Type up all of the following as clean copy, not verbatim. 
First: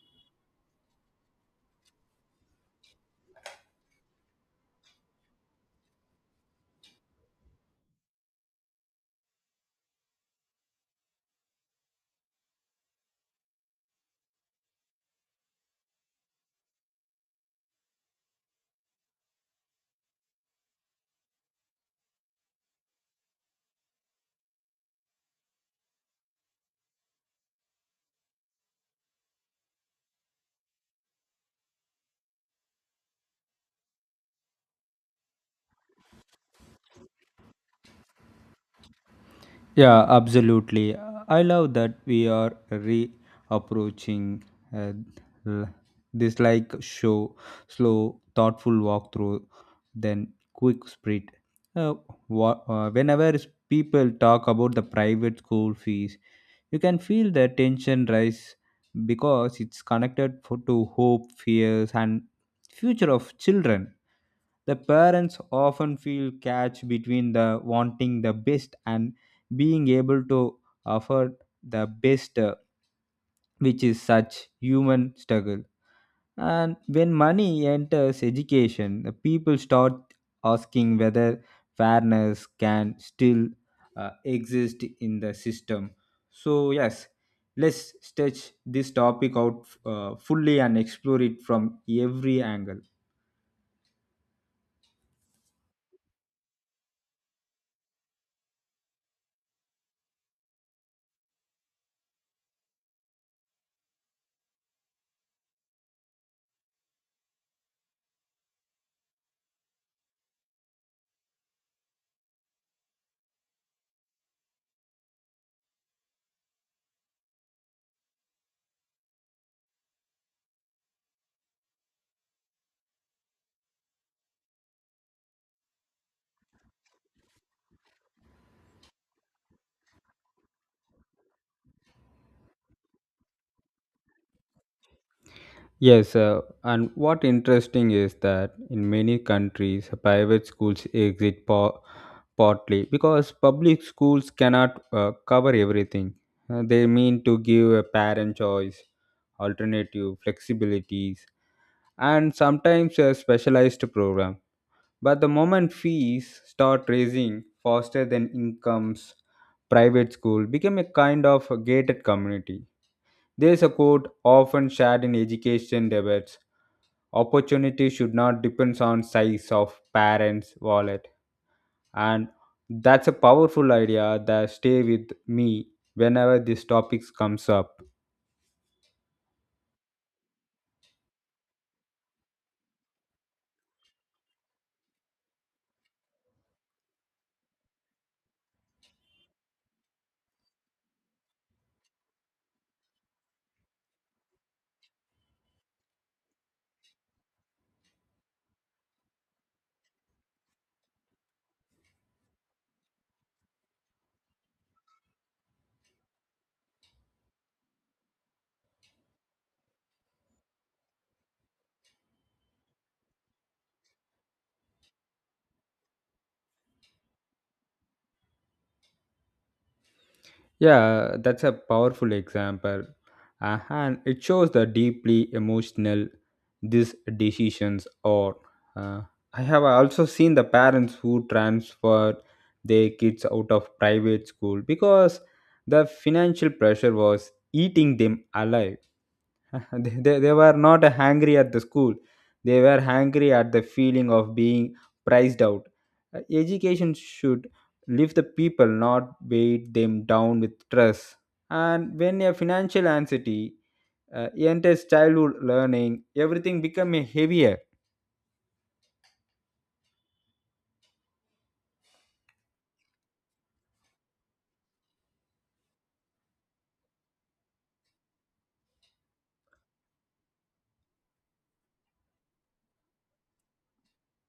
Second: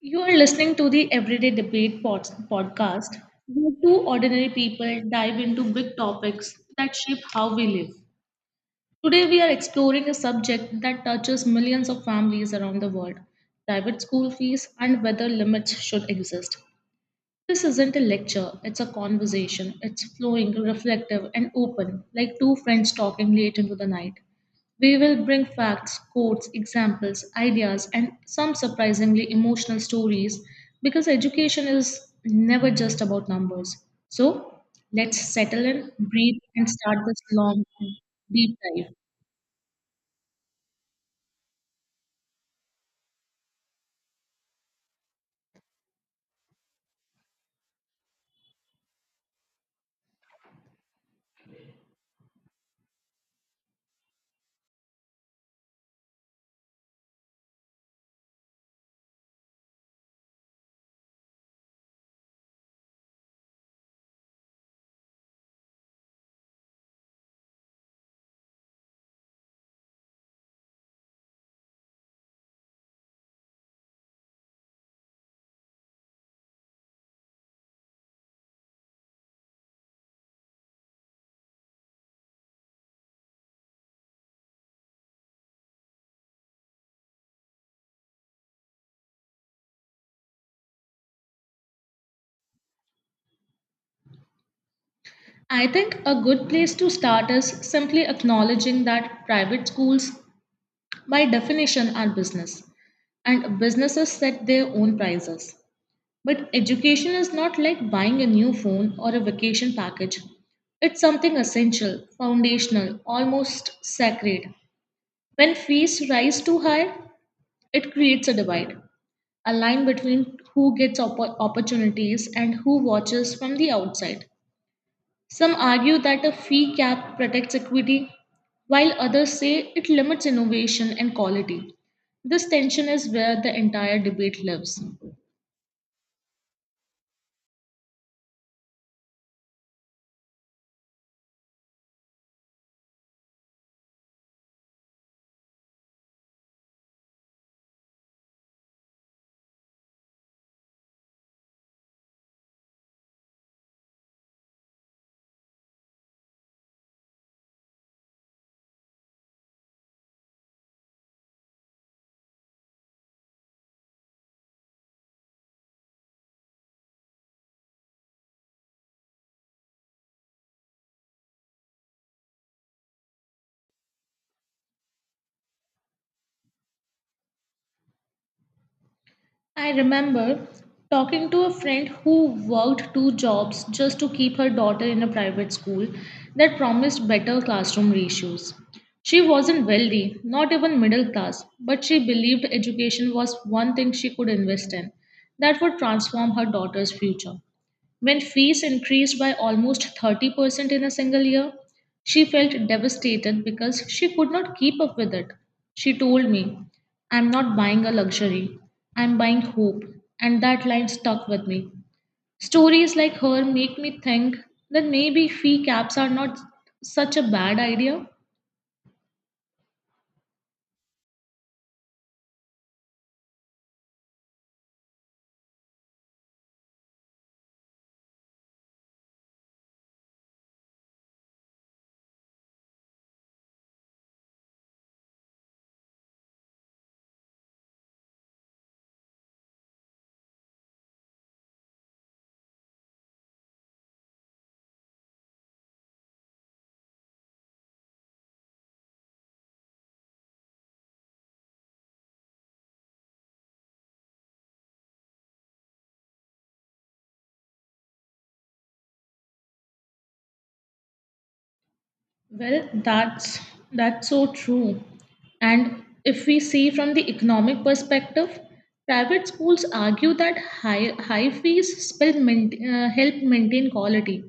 You are listening to the Everyday Debate podcast, where two ordinary people dive into big topics that shape how we live. Today, we are exploring a subject that touches millions of families around the world: private school fees and whether limits should exist. This isn't a lecture, it's a conversation. It's flowing, reflective, and open, like two friends talking late into the night. We will bring facts, quotes, examples, ideas, and some surprisingly emotional stories because education is never just about numbers. So let's settle in, breathe, and start this long, deep dive. Yeah, absolutely. I love that we are reapproaching uh, l- this like show, slow, thoughtful walkthrough, then quick sprint. Uh, whenever s- people talk about the private school fees, you can feel the tension rise because it's connected for, to hope, fears, and future of children the parents often feel catch between the wanting the best and being able to offer the best, which is such human struggle. And when money enters education, the people start asking whether fairness can still exist in the system. So yes, let's stretch this topic out fully and explore it from every angle. I think a good place to start is simply acknowledging that private schools by definition are business, and businesses set their own prices. But education is not like buying a new phone or a vacation package. It's something essential, foundational, almost sacred. When fees rise too high, it creates a divide, a line between who gets opportunities and who watches from the outside. Some argue that a fee cap protects equity, while others say it limits innovation and quality. This tension is where the entire debate lives. Yes, and what interesting is that in many countries, private schools partly because public schools cannot cover everything. They mean to give a parent choice, alternative flexibilities, and sometimes a specialized program. But the moment fees start raising faster than incomes, private school became a kind of a gated community. There is a quote often shared in education debates opportunity should not depend on size of parents wallet and that's a powerful idea that stay with me whenever these topics comes up. I remember talking to a friend who worked two jobs just to keep her daughter in a private school that promised better classroom ratios. She wasn't wealthy, not even middle class, but she believed education was one thing she could invest in that would transform her daughter's future. When fees increased by almost 30% in a single year, she felt devastated because she could not keep up with it. She told me, "I'm not buying a luxury, I'm buying hope." And that line stuck with me. Stories like her make me think that maybe fee caps are not such a bad idea. Yeah, that's a powerful example. And it shows the deeply emotional these decisions are. Uh, I have also seen the parents who transfer their kids out of private school because the financial pressure was eating them alive. They were not hangry at the school, they were hangry at the feeling of being priced out. Education should lift the people not bait them down with stress and when a financial anxiety enters childhood learning everything becomes heavier. Well, that's so true. And if we see from the economic perspective, private schools argue that high fees help maintain quality,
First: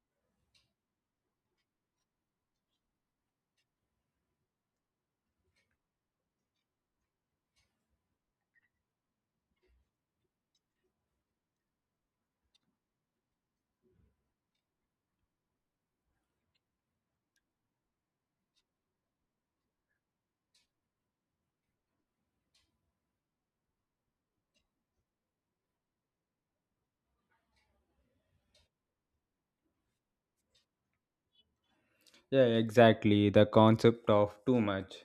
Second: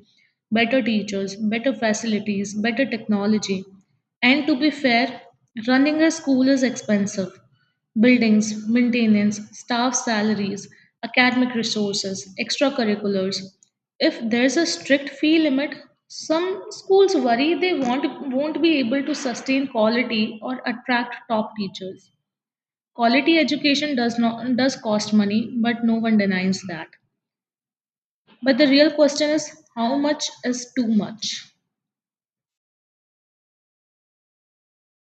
better teachers, better facilities, better technology. And to be fair, running a school is expensive. Buildings, maintenance, staff salaries, academic resources, extracurriculars. If there's a strict fee limit, some schools worry they won't be able to sustain quality or attract top teachers. Quality education does cost money, but no one denies that. But the real question is, how much is too much? Yeah, exactly. The concept of too much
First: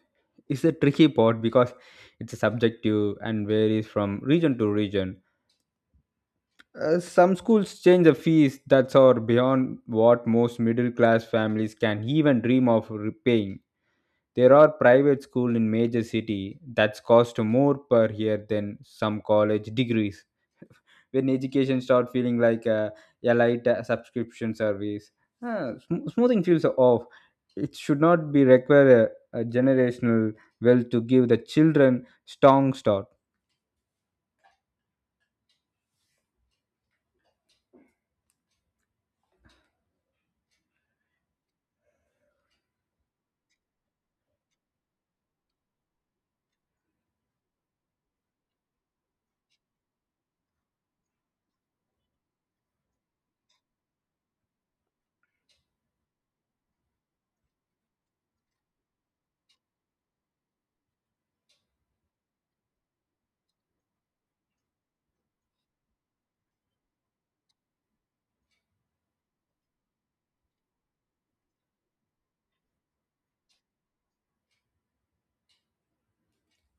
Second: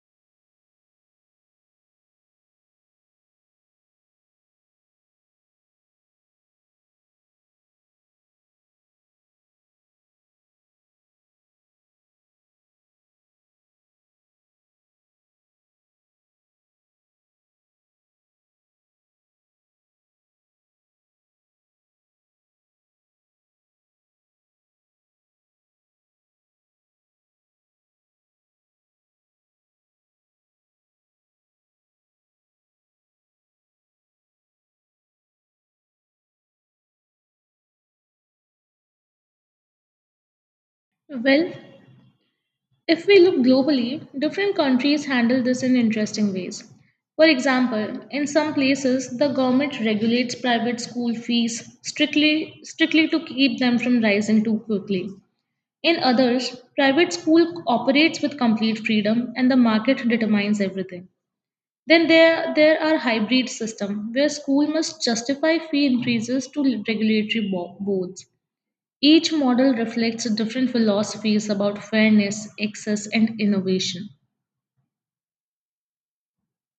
is a tricky part because it's subjective and varies from region to region. Some schools change the fees that's or beyond what most middle class families can even dream of repaying. There are private schools in major city that's cost more per year than some college degrees. When education start feeling like a elite subscription service, smoothing feels off. It should not be require a generational wealth to give the children strong start. Well, if we look globally, different countries handle this in interesting ways. For example, in some places the government regulates private school fees strictly to keep them from rising too quickly. In others, private school operates with complete freedom and the market determines everything. Then there are hybrid systems where school must justify fee increases to regulatory boards. Each model reflects different philosophies about fairness, access, and innovation.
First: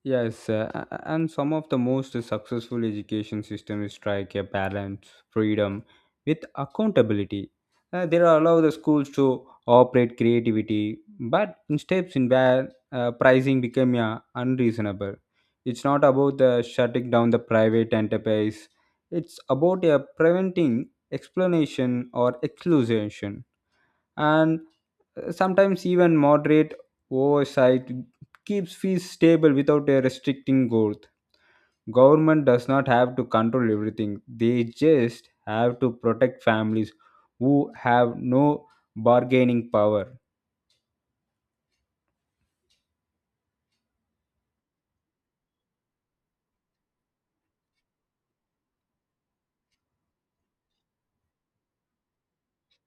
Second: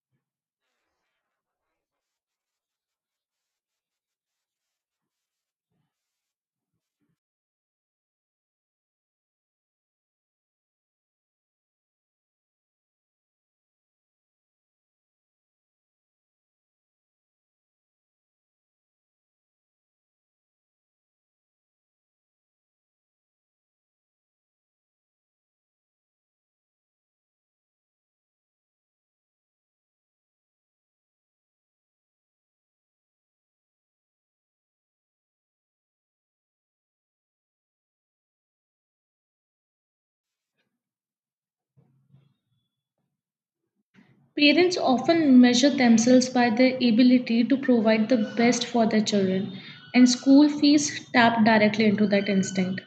Yes, and some of the most successful education systems strike a balance, freedom with accountability. They allow the schools to operate creativity, but in steps in where pricing become unreasonable. It's not about the shutting down the private enterprise. It's about preventing explanation or exclusion. And sometimes even moderate oversight keeps fees stable without a restricting growth. Government does not have to control everything. They just have to protect families who have no bargaining power. Parents often measure themselves by their ability to provide the best for their children, and school fees tap directly into that instinct.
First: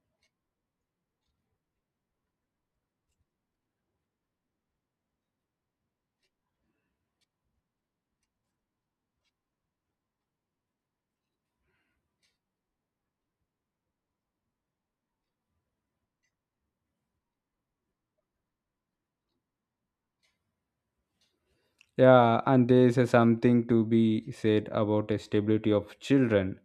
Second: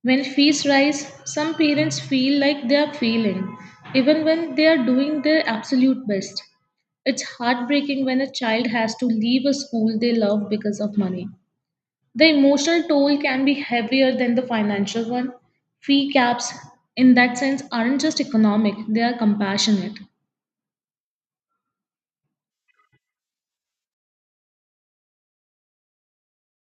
When fees rise, some parents feel like they are failing, even when they are doing their absolute best. It's heartbreaking when a child has to leave a school they love because of money. The emotional toll can be heavier than the financial one. Fee caps, in that sense, aren't just economic, they are compassionate. Yeah, and there is a something to be said about the stability of children.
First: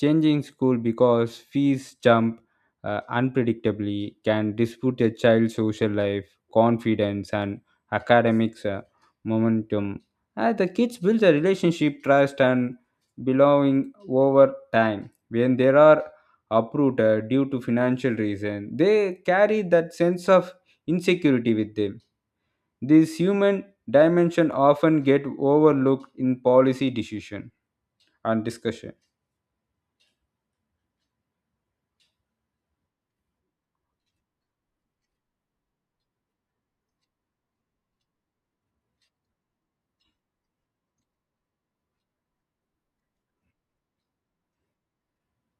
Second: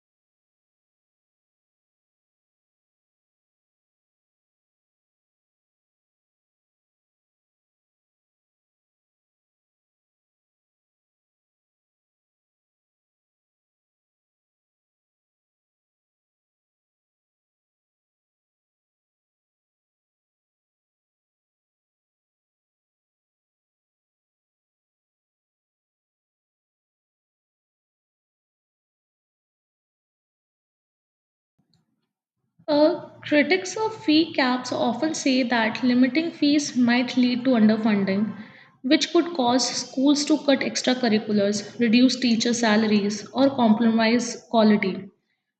Changing school because fees jump unpredictably can dispute a child's social life, confidence, and academics momentum. The kids build a relationship, trust, and belonging over time. When they are uprooted due to financial reason, they carry that sense of insecurity with them. This human dimension often get overlooked in policy decision and discussion. Uh, Critics of fee caps often say that limiting fees might lead to underfunding, which could cause schools to cut extracurriculars, reduce teacher salaries, or compromise quality.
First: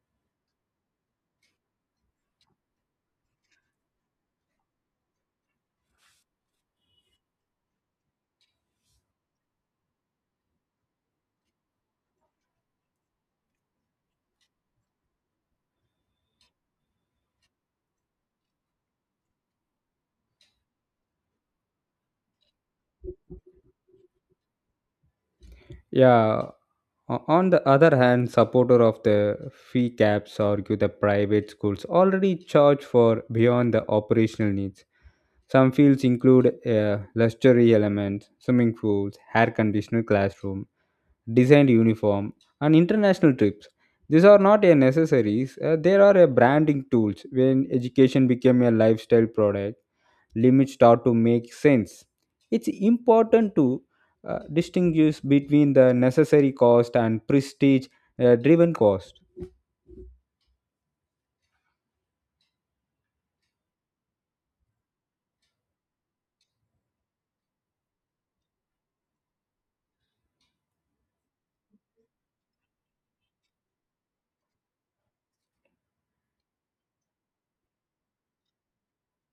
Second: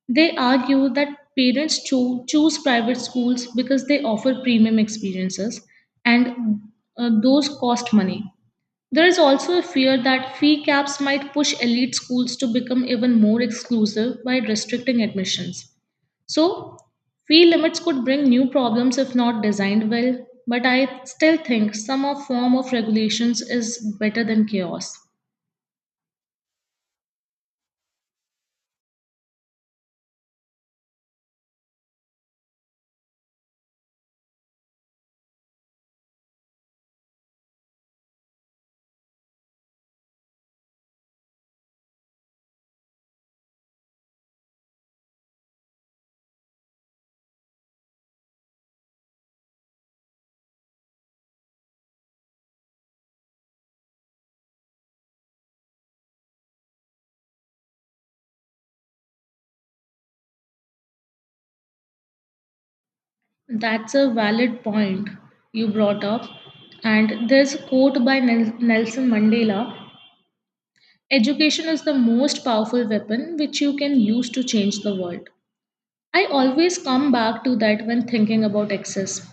They argue that parents choose private schools because they offer premium experiences and those cost money. There is also a fear that fee caps might push elite schools to become even more exclusive by restricting admissions. So, fee limits could bring new problems if not designed well, but I still think some of form of regulations is better than chaos. Yeah. On the other hand, supporter of the fee caps argue the private schools already charge for beyond the operational needs. Some fields include luxury elements, swimming pools, air conditioned classroom, designed uniform, and international trips. These are not a necessaries; they are a branding tools when education became a lifestyle product limits start to make sense. It's important to distinguish between the necessary cost and prestige driven cost. That's a valid point you brought up. And there's a quote by Nelson Mandela: "Education is the most powerful weapon which you can use to change the world." I always come back to that when thinking about access.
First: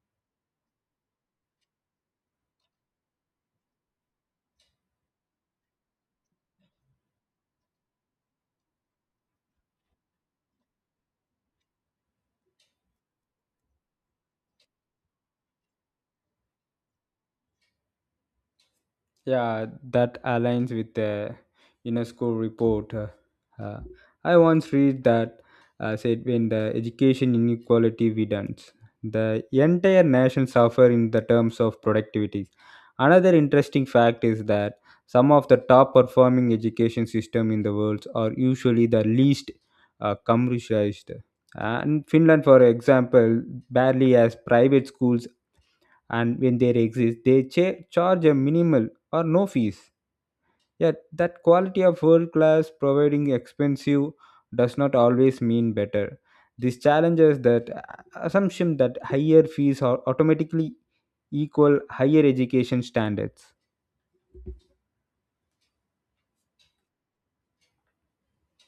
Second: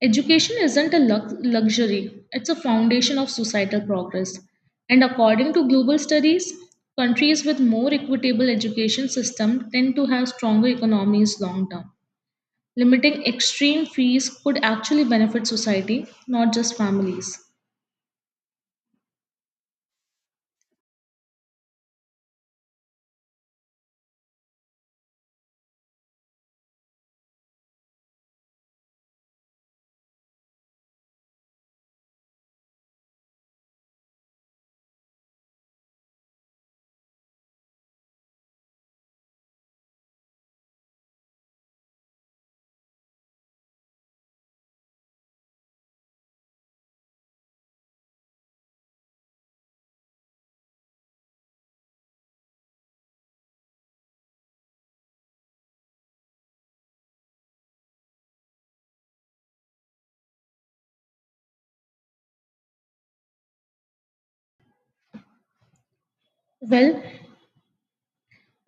Education isn't a luxury, it's a foundation of societal progress. And according to global studies, countries with more equitable education system tend to have stronger economies long term. Limiting extreme fees could actually benefit society, not just families. Yeah, that aligns with the UNESCO report. Uh, I once read that said when the education inequality widens, the entire nation suffer in the terms of productivity. Another interesting fact is that some of the top performing education system in the world are usually the least commercialized. And Finland, for example, barely has private schools and when they exist they charge a minimal or no fees yet that quality of world class providing expensive does not always mean better. This challenges that assumption that higher fees are automatically equal higher education standards. Well,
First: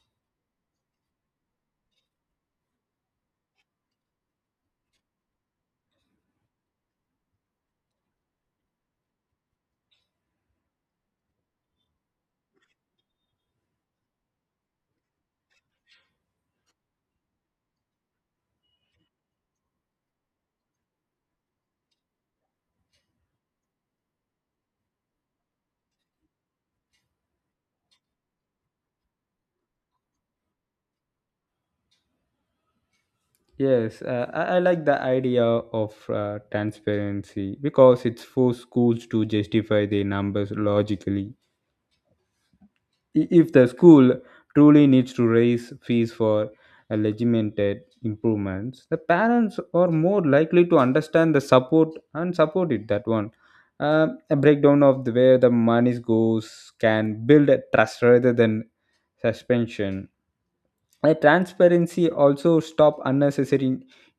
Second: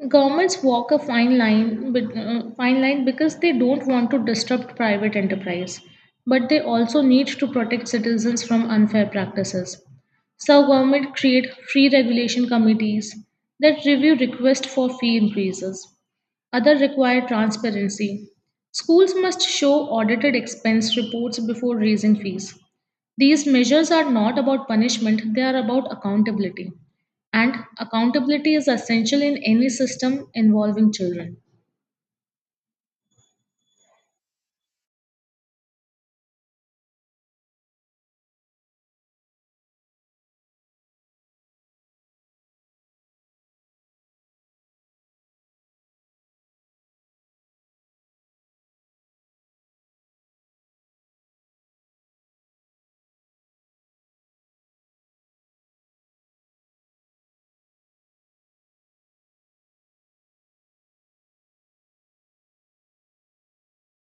governments walk a fine line, fine line, because they don't want to disrupt private enterprise, but they also need to protect citizens from unfair practices. So, government create free regulation committees that review requests for fee increases. Other require transparency. Schools must show audited expense reports before raising fees. These measures are not about punishment; they are about accountability, and accountability is essential in any system involving children. Yes, I like the idea of transparency because it forces schools to justify their numbers logically. If the school truly needs to raise fees for legitimate improvements the parents are more likely to understand the support and support it that one. Uh, a breakdown of the, where the money goes can build a trust rather than suspension. A transparency also stop unnecessary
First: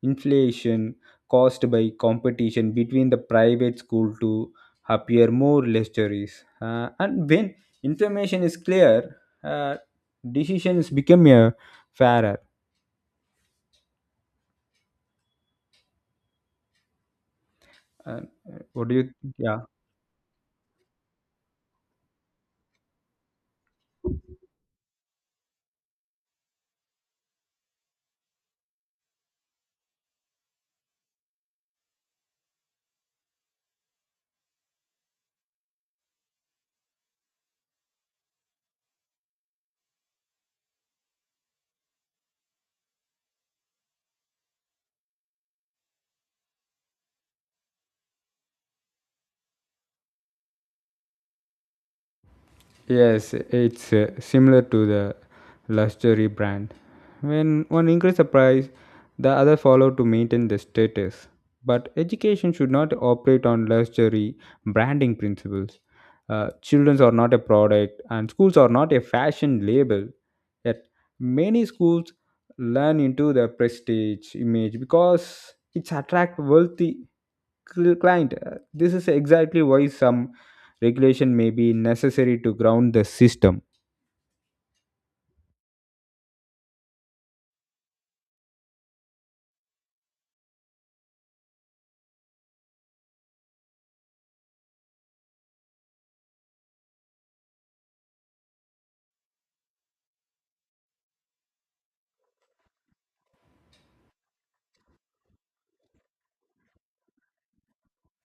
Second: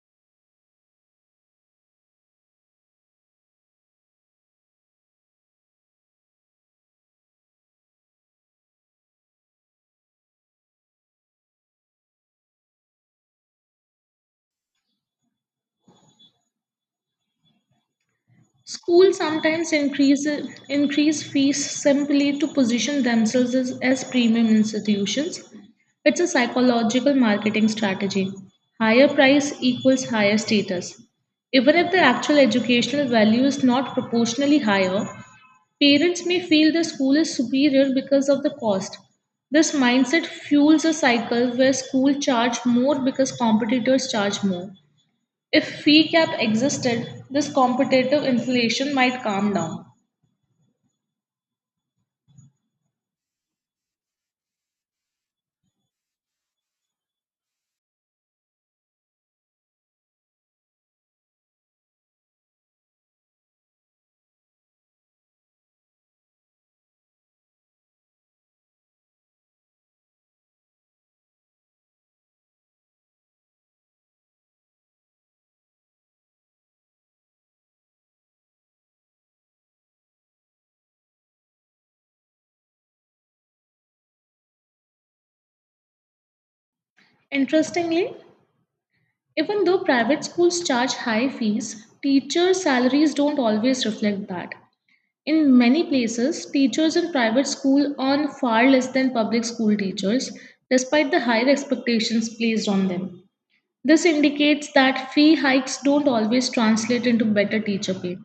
inflation caused by competition between the private school to appear more luxurious. And when information is clear, uh, decisions become fairer. Uh, what do you? Schools Yeah. sometimes increase fees simply to position themselves as premium institutions. It's a psychological marketing strategy. Higher price equals higher status. Even if the actual educational value is not proportionally higher, parents may feel the school is superior because of the cost. This mindset fuels a cycle where school charge more because competitors charge more. If fee cap existed, this competitive inflation might calm down. Yes, it's similar to the luxury brand. When one increase the price, the other follow to maintain the status. But education should not operate on luxury branding principles. Children are not a product, and schools are not a fashion label. Yet many schools learn into the prestige image because it's attract wealthy client. This is exactly why some regulation may be necessary to ground the system. Interestingly, even though private schools charge high fees, teachers' salaries don't always reflect that. In many places, teachers in private school earn far less than public school teachers, despite the higher expectations placed on them. This indicates that fee hikes don't always translate into better teacher pay.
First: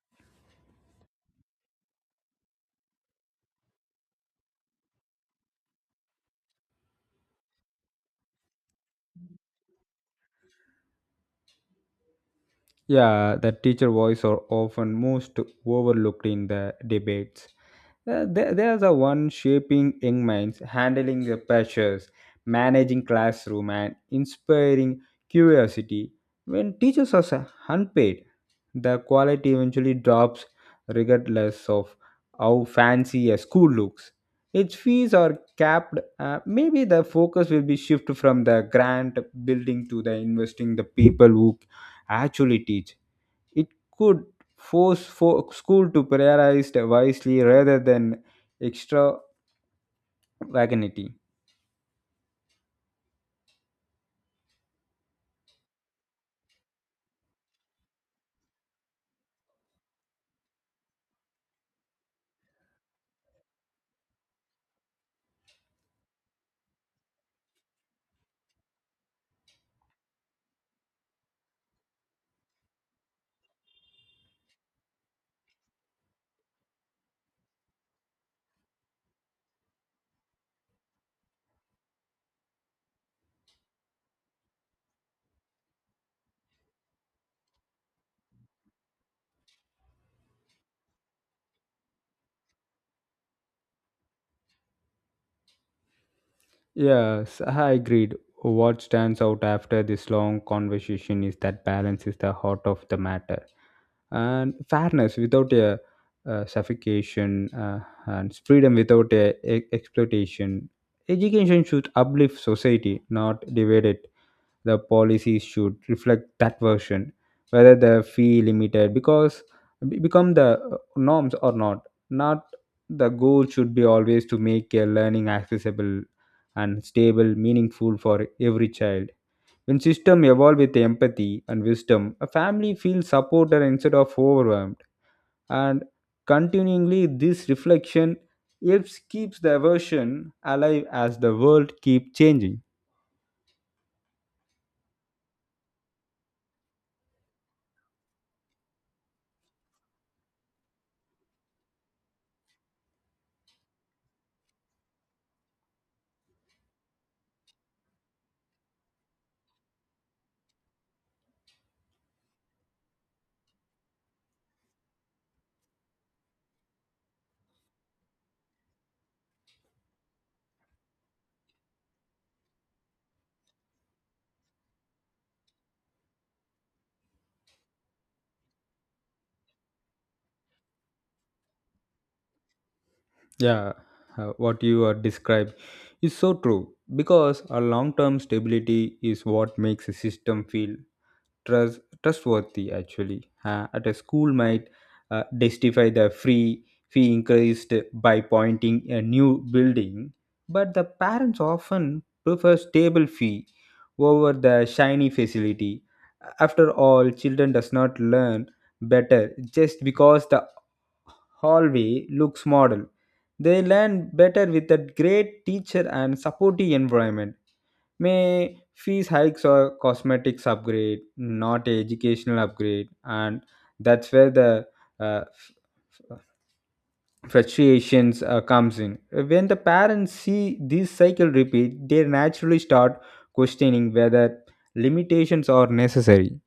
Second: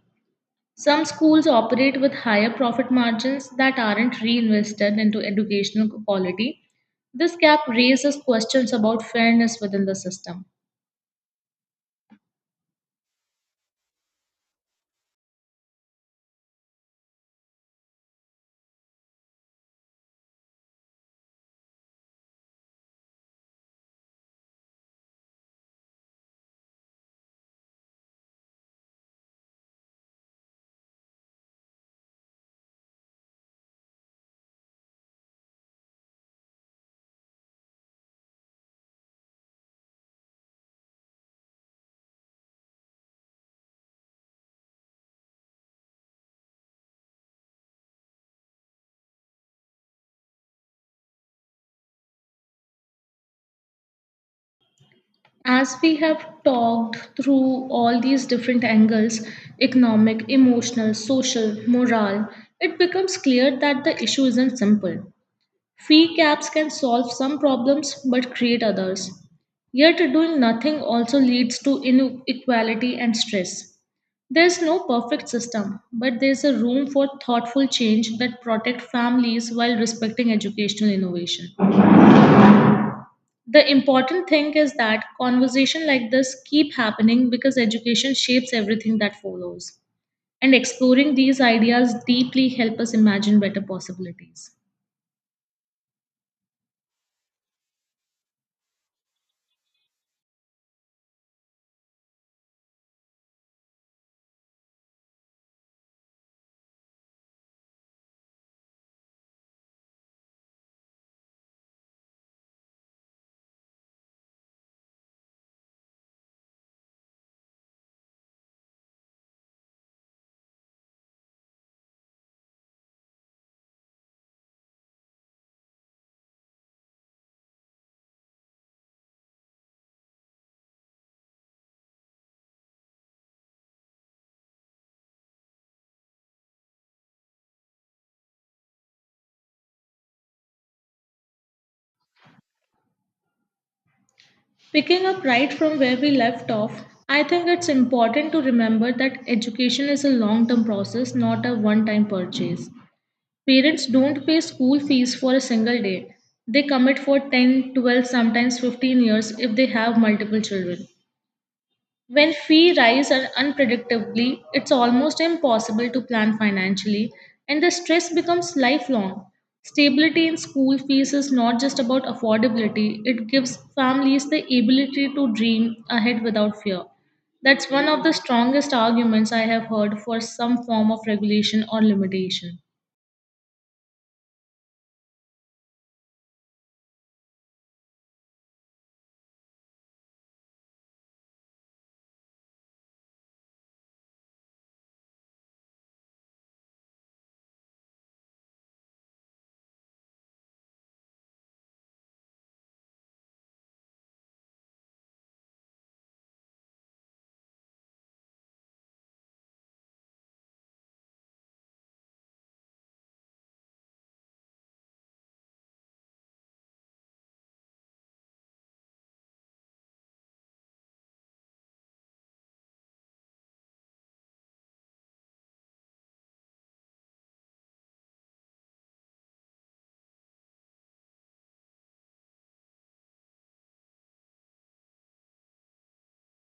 Some schools operate with higher profit margins that aren't reinvested into educational quality. This gap raises questions about fairness within the system. Yeah, the teacher voice are often most overlooked in the debates. They are the one shaping young minds, handling the pressures, managing classroom, and inspiring curiosity. When teachers are unpaid, the quality eventually drops regardless of how fancy a school looks. Its fees are capped. Maybe the focus will be shifted from the grant building to the investing the people who actually teach. It could force for school to prioritize wisely rather than extravagancy. As we have talked through all these different angles economic, emotional, social, moral it becomes clear that the issue isn't simple. Fee caps can solve some problems but create others. Yet, doing nothing also leads to inequality and stress. There's no perfect system, but there's a room for thoughtful change that protect families while respecting educational innovation. The important thing is that conversation like this keep happening because education shapes everything that follows. And exploring these ideas deeply help us imagine better possibilities. Yes, I agreed. What stands out after this long conversation is that balance is the heart of the matter, and fairness without a suffocation, and freedom without exploitation. Education should uplift society, not divide it. The policies should reflect that version whether the fee limited because become the norms or not the goal should be always to make a learning accessible and stable meaningful for every child when system evolve with empathy and wisdom a family feels supported instead of overwhelmed and continually, this reflection helps keeps the version alive as the world keep changing. Picking up right from where we left off, I think it's important to remember that education is a long term process, not a one time purchase. Parents don't pay school fees for a single day, they commit for 10, 12, sometimes 15 years if they have multiple children. When fee rise unpredictably, it's almost impossible to plan financially, and the stress becomes lifelong. Stability in school fees is not just about affordability, it gives families the ability to dream ahead without fear. That's one of the strongest arguments I have heard for some form of regulation or limitation. Yeah, what you are described is so true because a long term stability is what makes a system feel trustworthy actually. At a school might justify the free fee increased by pointing a new building, but the parents often prefer stable fee over the shiny facility. After all, children does not learn better just because the hallway looks model. They learn better with a great teacher and supportive environment may fees hikes or cosmetics upgrade not educational upgrade and that's where the uh, frustrations comes in when the parents see this cycle repeat they naturally start questioning whether limitations are necessary.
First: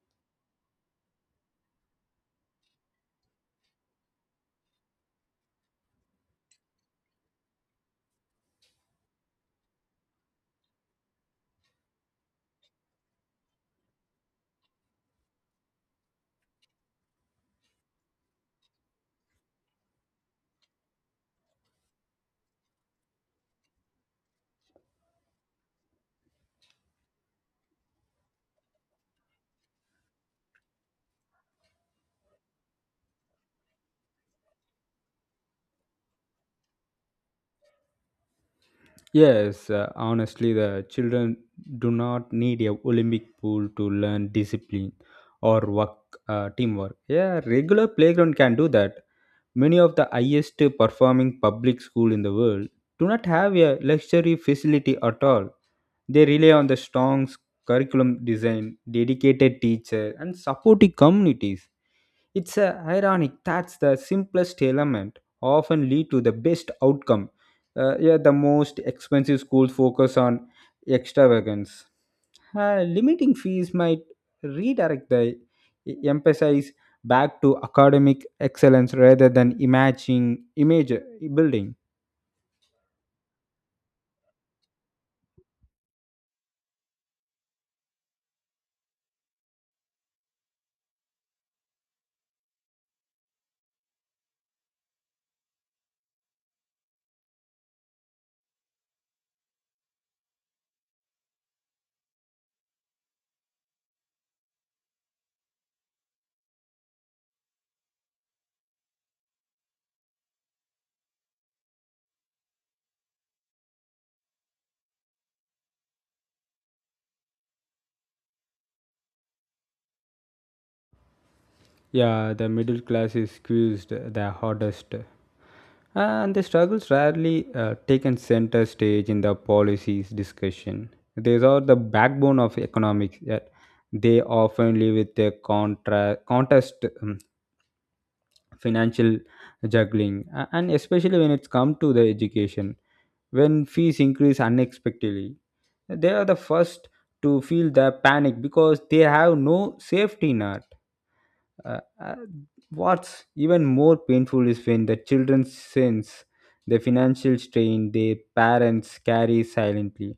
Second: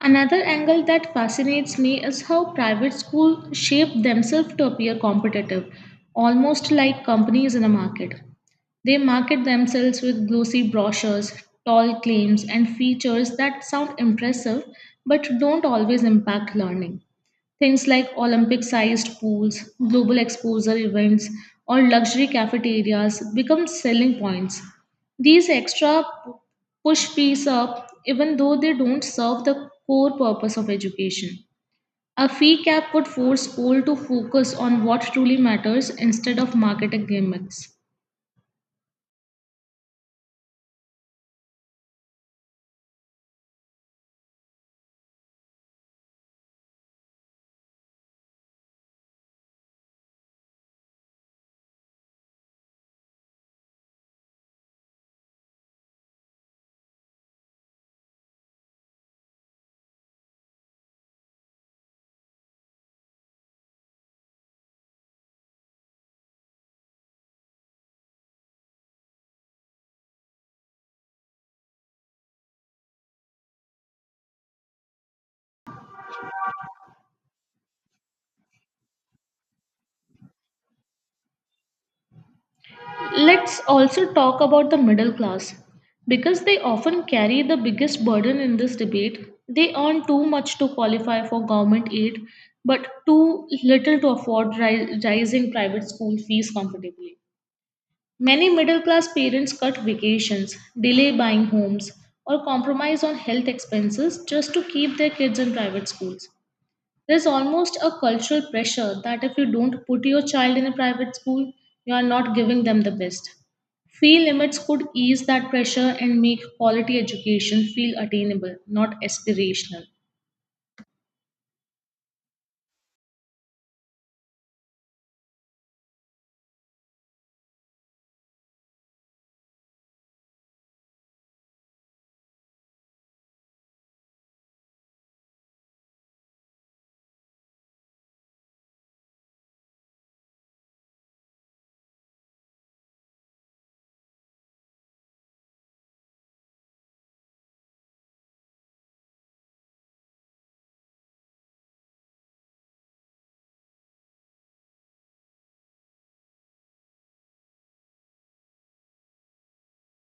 Another angle that fascinates me is how private schools shape themselves to appear competitive, almost like companies in a market. They market themselves with glossy brochures, tall claims, and features that sound impressive but don't always impact learning. Things like Olympic sized pools, global exposure events, or luxury cafeterias become selling points. These push fees up even though they don't serve the core purpose of education. A fee cap would force schools to focus on what truly matters instead of marketing gimmicks. Yes, honestly the children do not need a olympic pool to learn discipline or work teamwork, yeah, regular playground can do that. Many of the highest performing public schools in the world do not have a luxury facility at all. They rely on the curriculum design, dedicated teacher, and supportive communities. It's ironic that the simplest element often lead to the best outcome. Yeah, the most expensive schools focus on extravagance limiting fees might redirect the emphasis back to academic excellence rather than imaging image building. Let's also talk about the middle class. Because they often carry the biggest burden in this debate, they earn too much to qualify for government aid, but too little to afford rising private school fees comfortably. Many middle class parents cut vacations, delay buying homes, or compromise on health expenses just to keep their kids in private schools. There's almost a cultural pressure that if you don't put your child in a private school, you are not giving them the best. Fee limits could ease that pressure and make quality education feel attainable, not aspirational. Yeah, the middle class is squeezed the hardest and the struggles rarely taken center stage in the policies discussion. These are the backbone of economics yet they often live with a contest financial juggling. And especially when it's come to the education when fees increase unexpectedly. They are the first to feel the panic because they have no safety net. Uh, uh, what's even more painful is when the children sense the financial strain their parents carry silently.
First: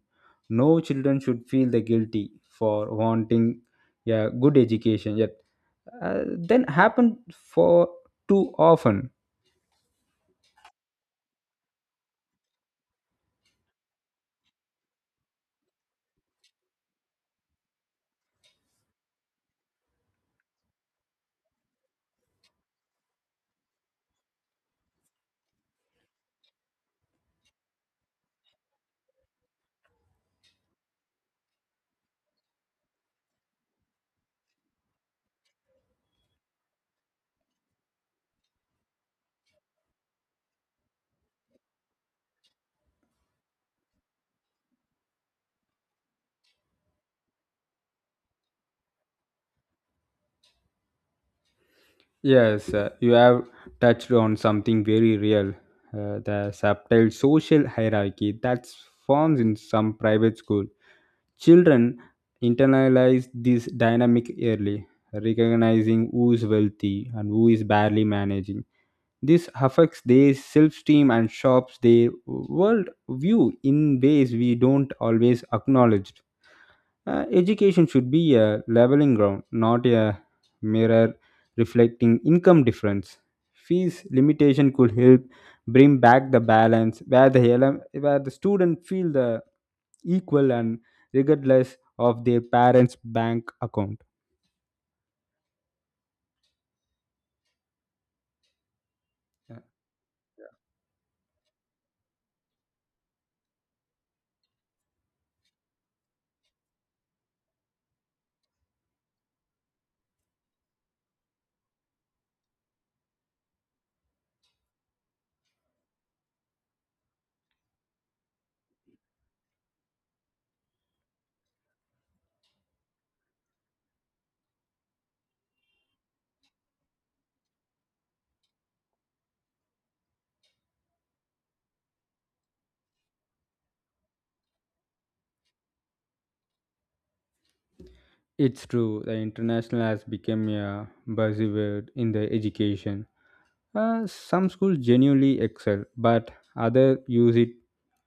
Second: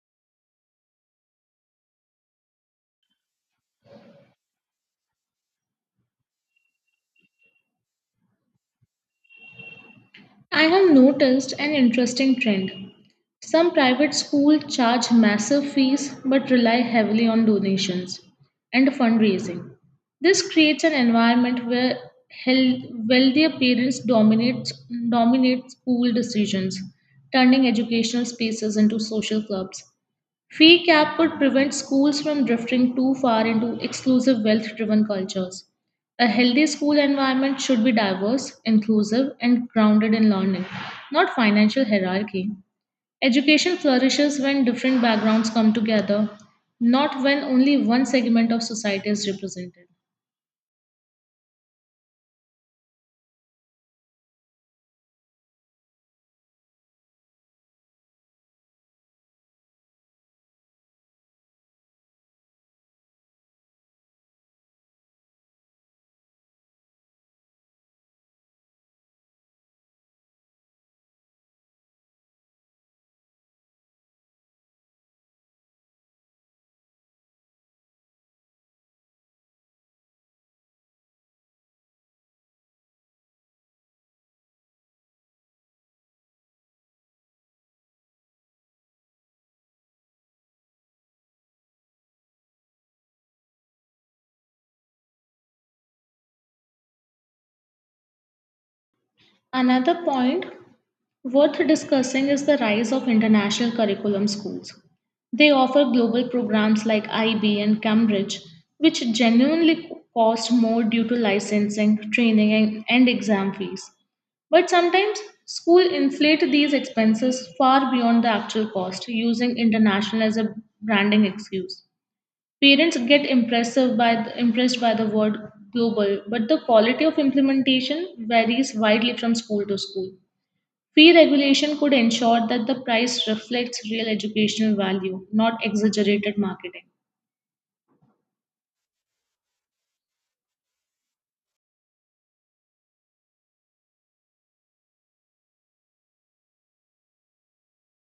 No children should feel the guilty for wanting a good education, yet then happen for too often. I have noticed an interesting trend. Some private schools charge massive fees but rely heavily on donations and fundraising. This creates an environment where hel- wealthier parents dominate school decisions, turning educational spaces into social clubs. Fee cap could prevent schools from drifting too far into exclusive wealth driven cultures. A healthy school environment should be diverse, inclusive, and grounded in learning, not financial hierarchy. Education flourishes when different backgrounds come together, not when only one segment of society is represented. Yes, you have touched on something very real, the subtle social hierarchy that forms in some private school. Children internalize this dynamic early, recognizing who is wealthy and who is barely managing. This affects their self esteem and shapes their world view in ways we don't always acknowledge. Education should be a leveling ground, not a mirror reflecting income difference. Fees limitation could help bring back the balance where the student feel the equal and regardless of their parents' bank account. Yeah. Another point worth discussing is the rise of international curriculum schools. They offer global programs like IB and Cambridge, which genuinely cost more due to licensing, training, and exam fees. But sometimes school inflate these expenses far beyond the actual cost, using international as a branding excuse. Parents get impressive by the, impressed by the word global, but the quality of implementation varies widely from school to school. Fee regulation could ensure that the price reflects real educational value, not exaggerated marketing. It's true. The international has become a buzzword in the education. Some schools genuinely excel, but others use it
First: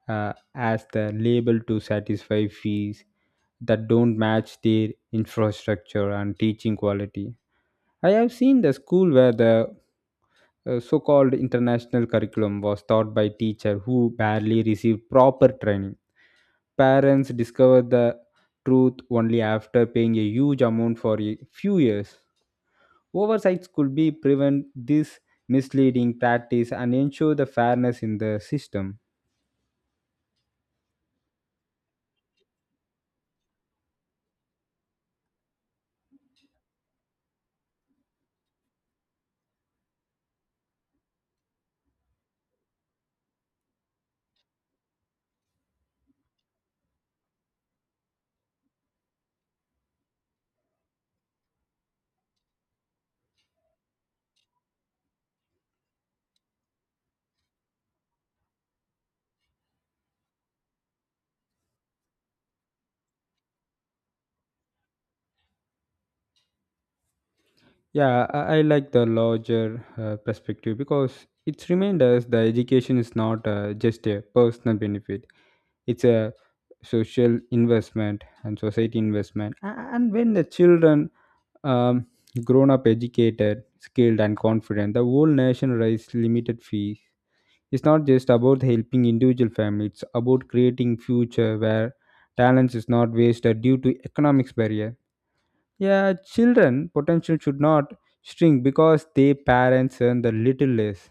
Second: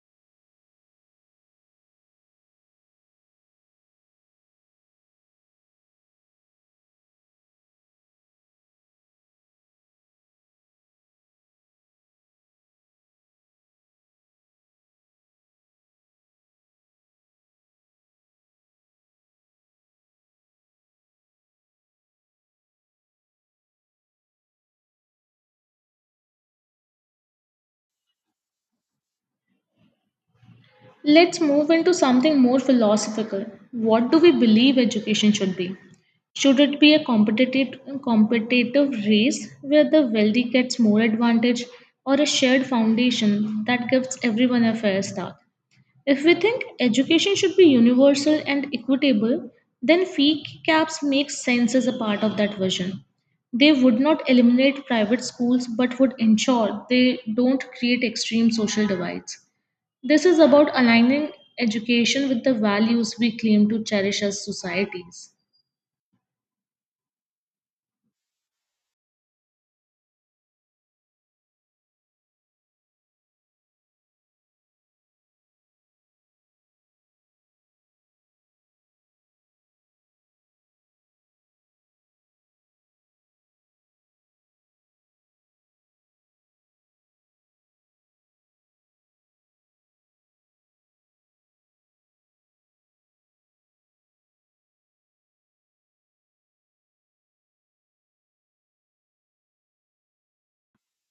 as the label to satisfy fees that don't match their infrastructure and teaching quality. I have seen the school where the so-called international curriculum was taught by teacher who barely received proper training. Parents discovered the truth only after paying a huge amount for a few years. Oversights could be prevent this misleading practice and ensure the fairness in the system. Let's move into something more philosophical. What do we believe education should be? Should it be a competitive race where the wealthy gets more advantage, or a shared foundation that gives everyone a fair start? If we think education should be universal and equitable, then fee caps make sense as a part of that vision. They would not eliminate private schools but would ensure they don't create extreme social divides. This is about aligning education with the values we claim to cherish as societies. Yeah, I like the larger perspective because it reminds us the education is not just a personal benefit; it's a social investment and society investment. And when the children um, grown up educated, skilled, and confident, the whole nation raise limited fees. It's not just about helping individual families, it's about creating future where talents is not wasted due to economics barrier. Yeah, children potential should not shrink because their parents earn the little less.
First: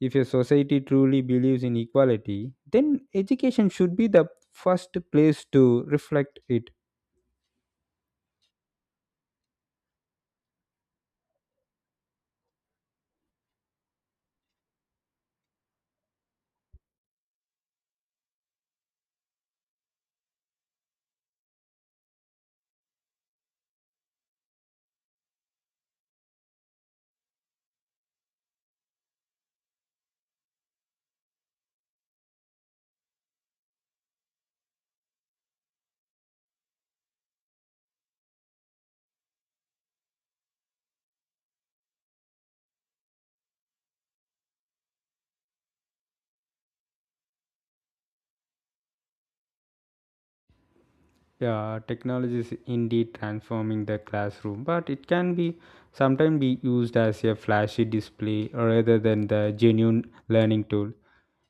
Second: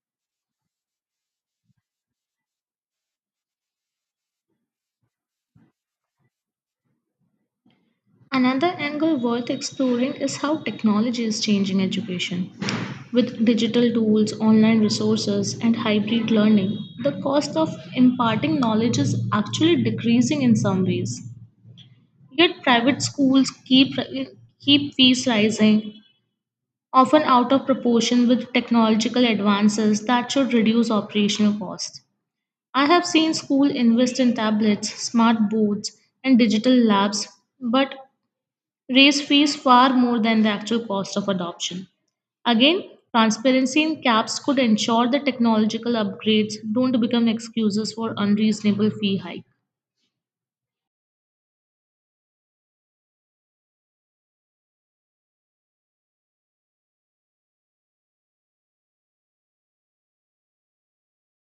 If a society truly believes in equality, then education should be the first place to reflect it. Another angle worth exploring is how technology is changing education. With digital tools, online resources, and hybrid learning, the cost of imparting knowledge is actually decreasing in some ways. Yet private schools keep fees rising, often out of proportion with technological advances that should reduce operational costs. I have seen schools invest in tablets, smart boards, and digital labs, but raise fees far more than the actual cost of adoption. Again, transparency in caps could ensure that technological upgrades don't become excuses for unreasonable fee hike. Yeah, technology is indeed transforming the classroom, but it can be sometimes be used as a flashy display rather than the genuine learning tool.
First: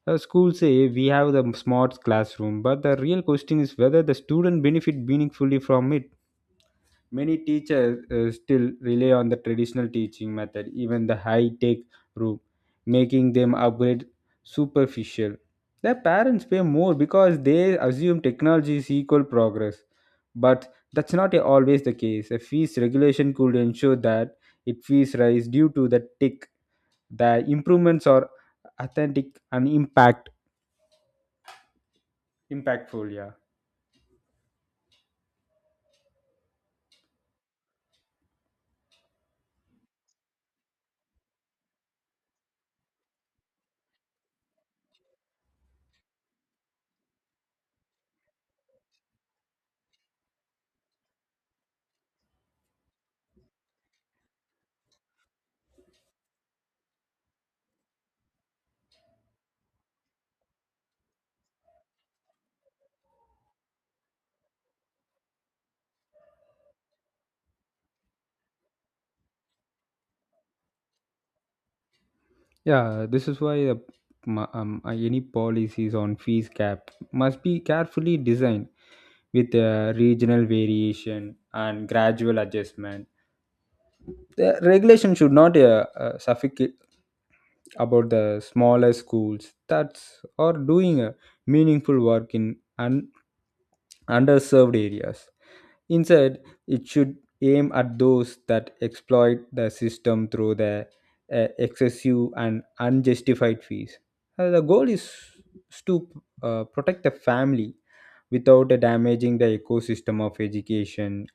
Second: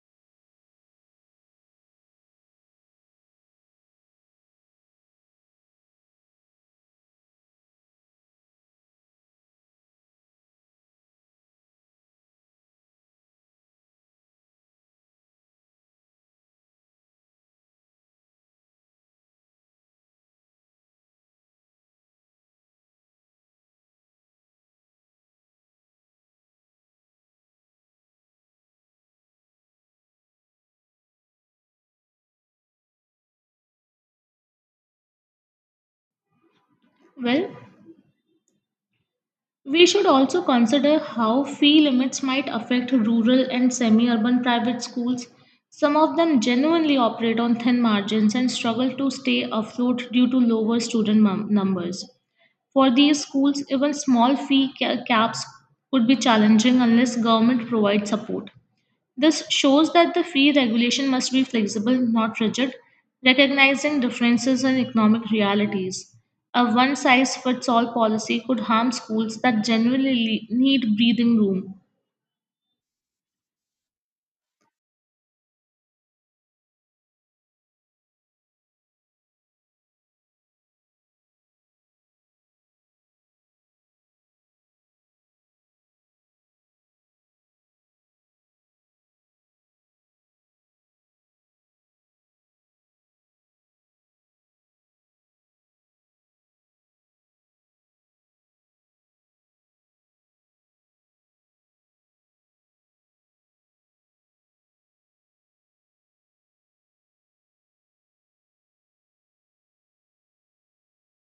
Schools say we have the smart classroom, but the real question is whether the student benefit meaningfully from it. Many teachers still rely on the traditional teaching method, even the high-tech route, making them upgrade superficial. Their parents pay more because they assume technology is equal progress, but that's not always the case. A fees regulation could ensure that it fees rise due to the tick. The improvements are authentic and impactful. Yeah. Well, we should also consider how fee limits might affect rural and semi urban private schools. Some of them genuinely operate on thin margins and struggle to stay afloat due to lower student numbers. For these schools, even small fee caps could be challenging unless government provides support. This shows that the fee regulation must be flexible, not rigid, recognizing differences in economic realities. A one size fits all policy could harm schools that genuinely need breathing room. Yeah, this is why any policies on fees cap must be carefully designed with regional variation and gradual adjustment. The regulation should not suffocate about the smaller schools that are doing meaningful work in un- underserved areas. Instead, it should aim at those that exploit the system through their excessive and unjustified fees. The goal is to protect the family without damaging the ecosystem of education.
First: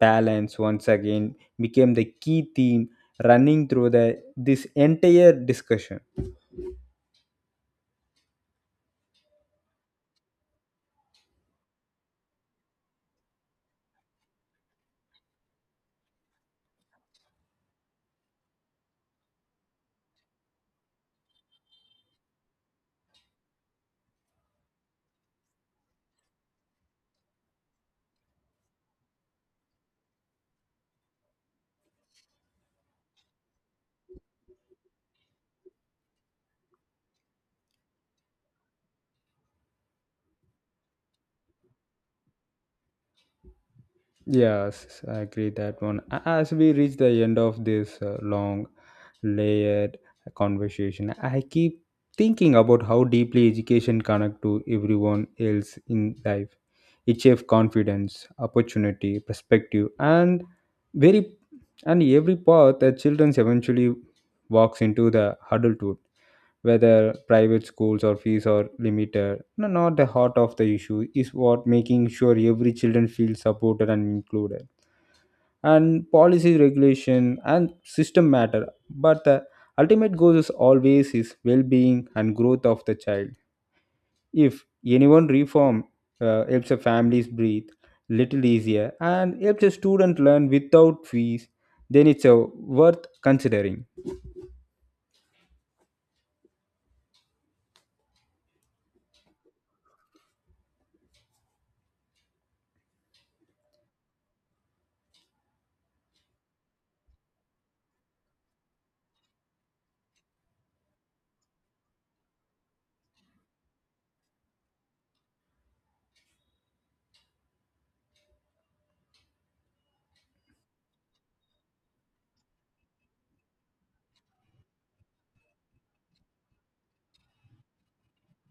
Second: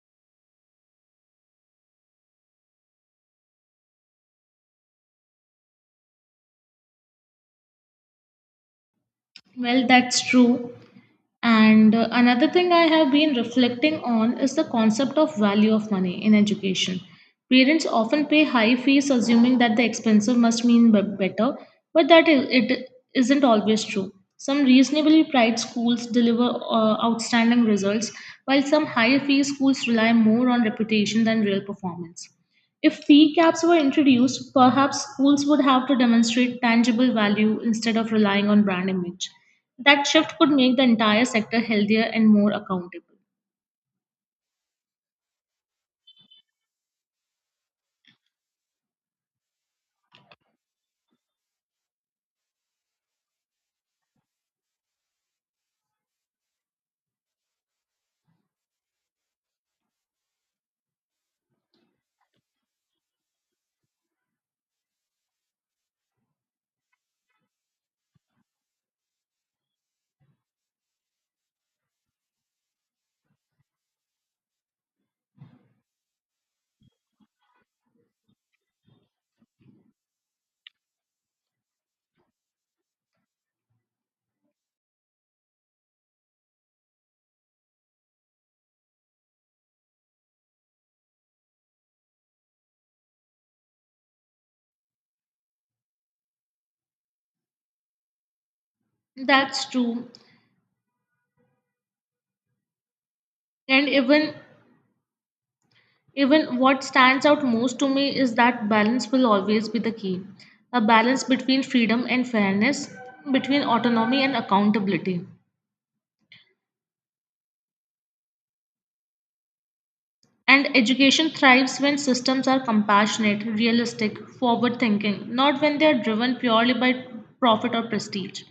Balance once again became the key theme running through the this entire discussion. Well, that's true. And another thing I have been reflecting on is the concept of value of money in education. Parents often pay high fees assuming that the expensive must mean better, but it isn't always true. Some reasonably priced schools deliver outstanding results, while some higher fee schools rely more on reputation than real performance. If fee caps were introduced, perhaps schools would have to demonstrate tangible value instead of relying on brand image. That shift could make the entire sector healthier and more accountable. Yes, I agree that one. As we reach the end of this long, layered conversation, I keep thinking about how deeply education connect to everyone else in life it shapes confidence opportunity perspective and very and every path that children eventually walks into the adulthood whether private schools or fees are limited no, not the heart of the issue is what making sure every children feels supported and included and policy regulation and system matter but the ultimate goal is always is well-being and growth of the child if anyone reform helps the families breathe little easier and helps a student learn without fees, then it's worth considering. That's true. And even what stands out most to me is that balance will always be the key. A balance between freedom and fairness, between autonomy and accountability. And education thrives when systems are compassionate, realistic, forward thinking, not when they are driven purely by profit or prestige.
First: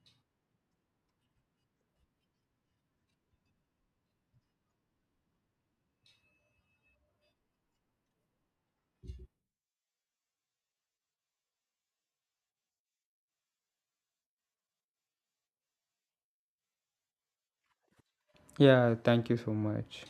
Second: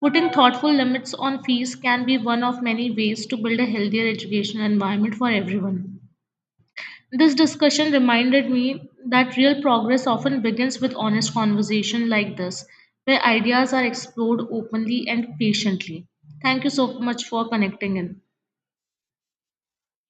Putting thoughtful limits on fees can be one of many ways to build a healthier education environment for everyone. This discussion reminded me that real progress often begins with honest conversation like this, where ideas are explored openly and patiently. Thank you so much for connecting in. Yeah, thank you so much.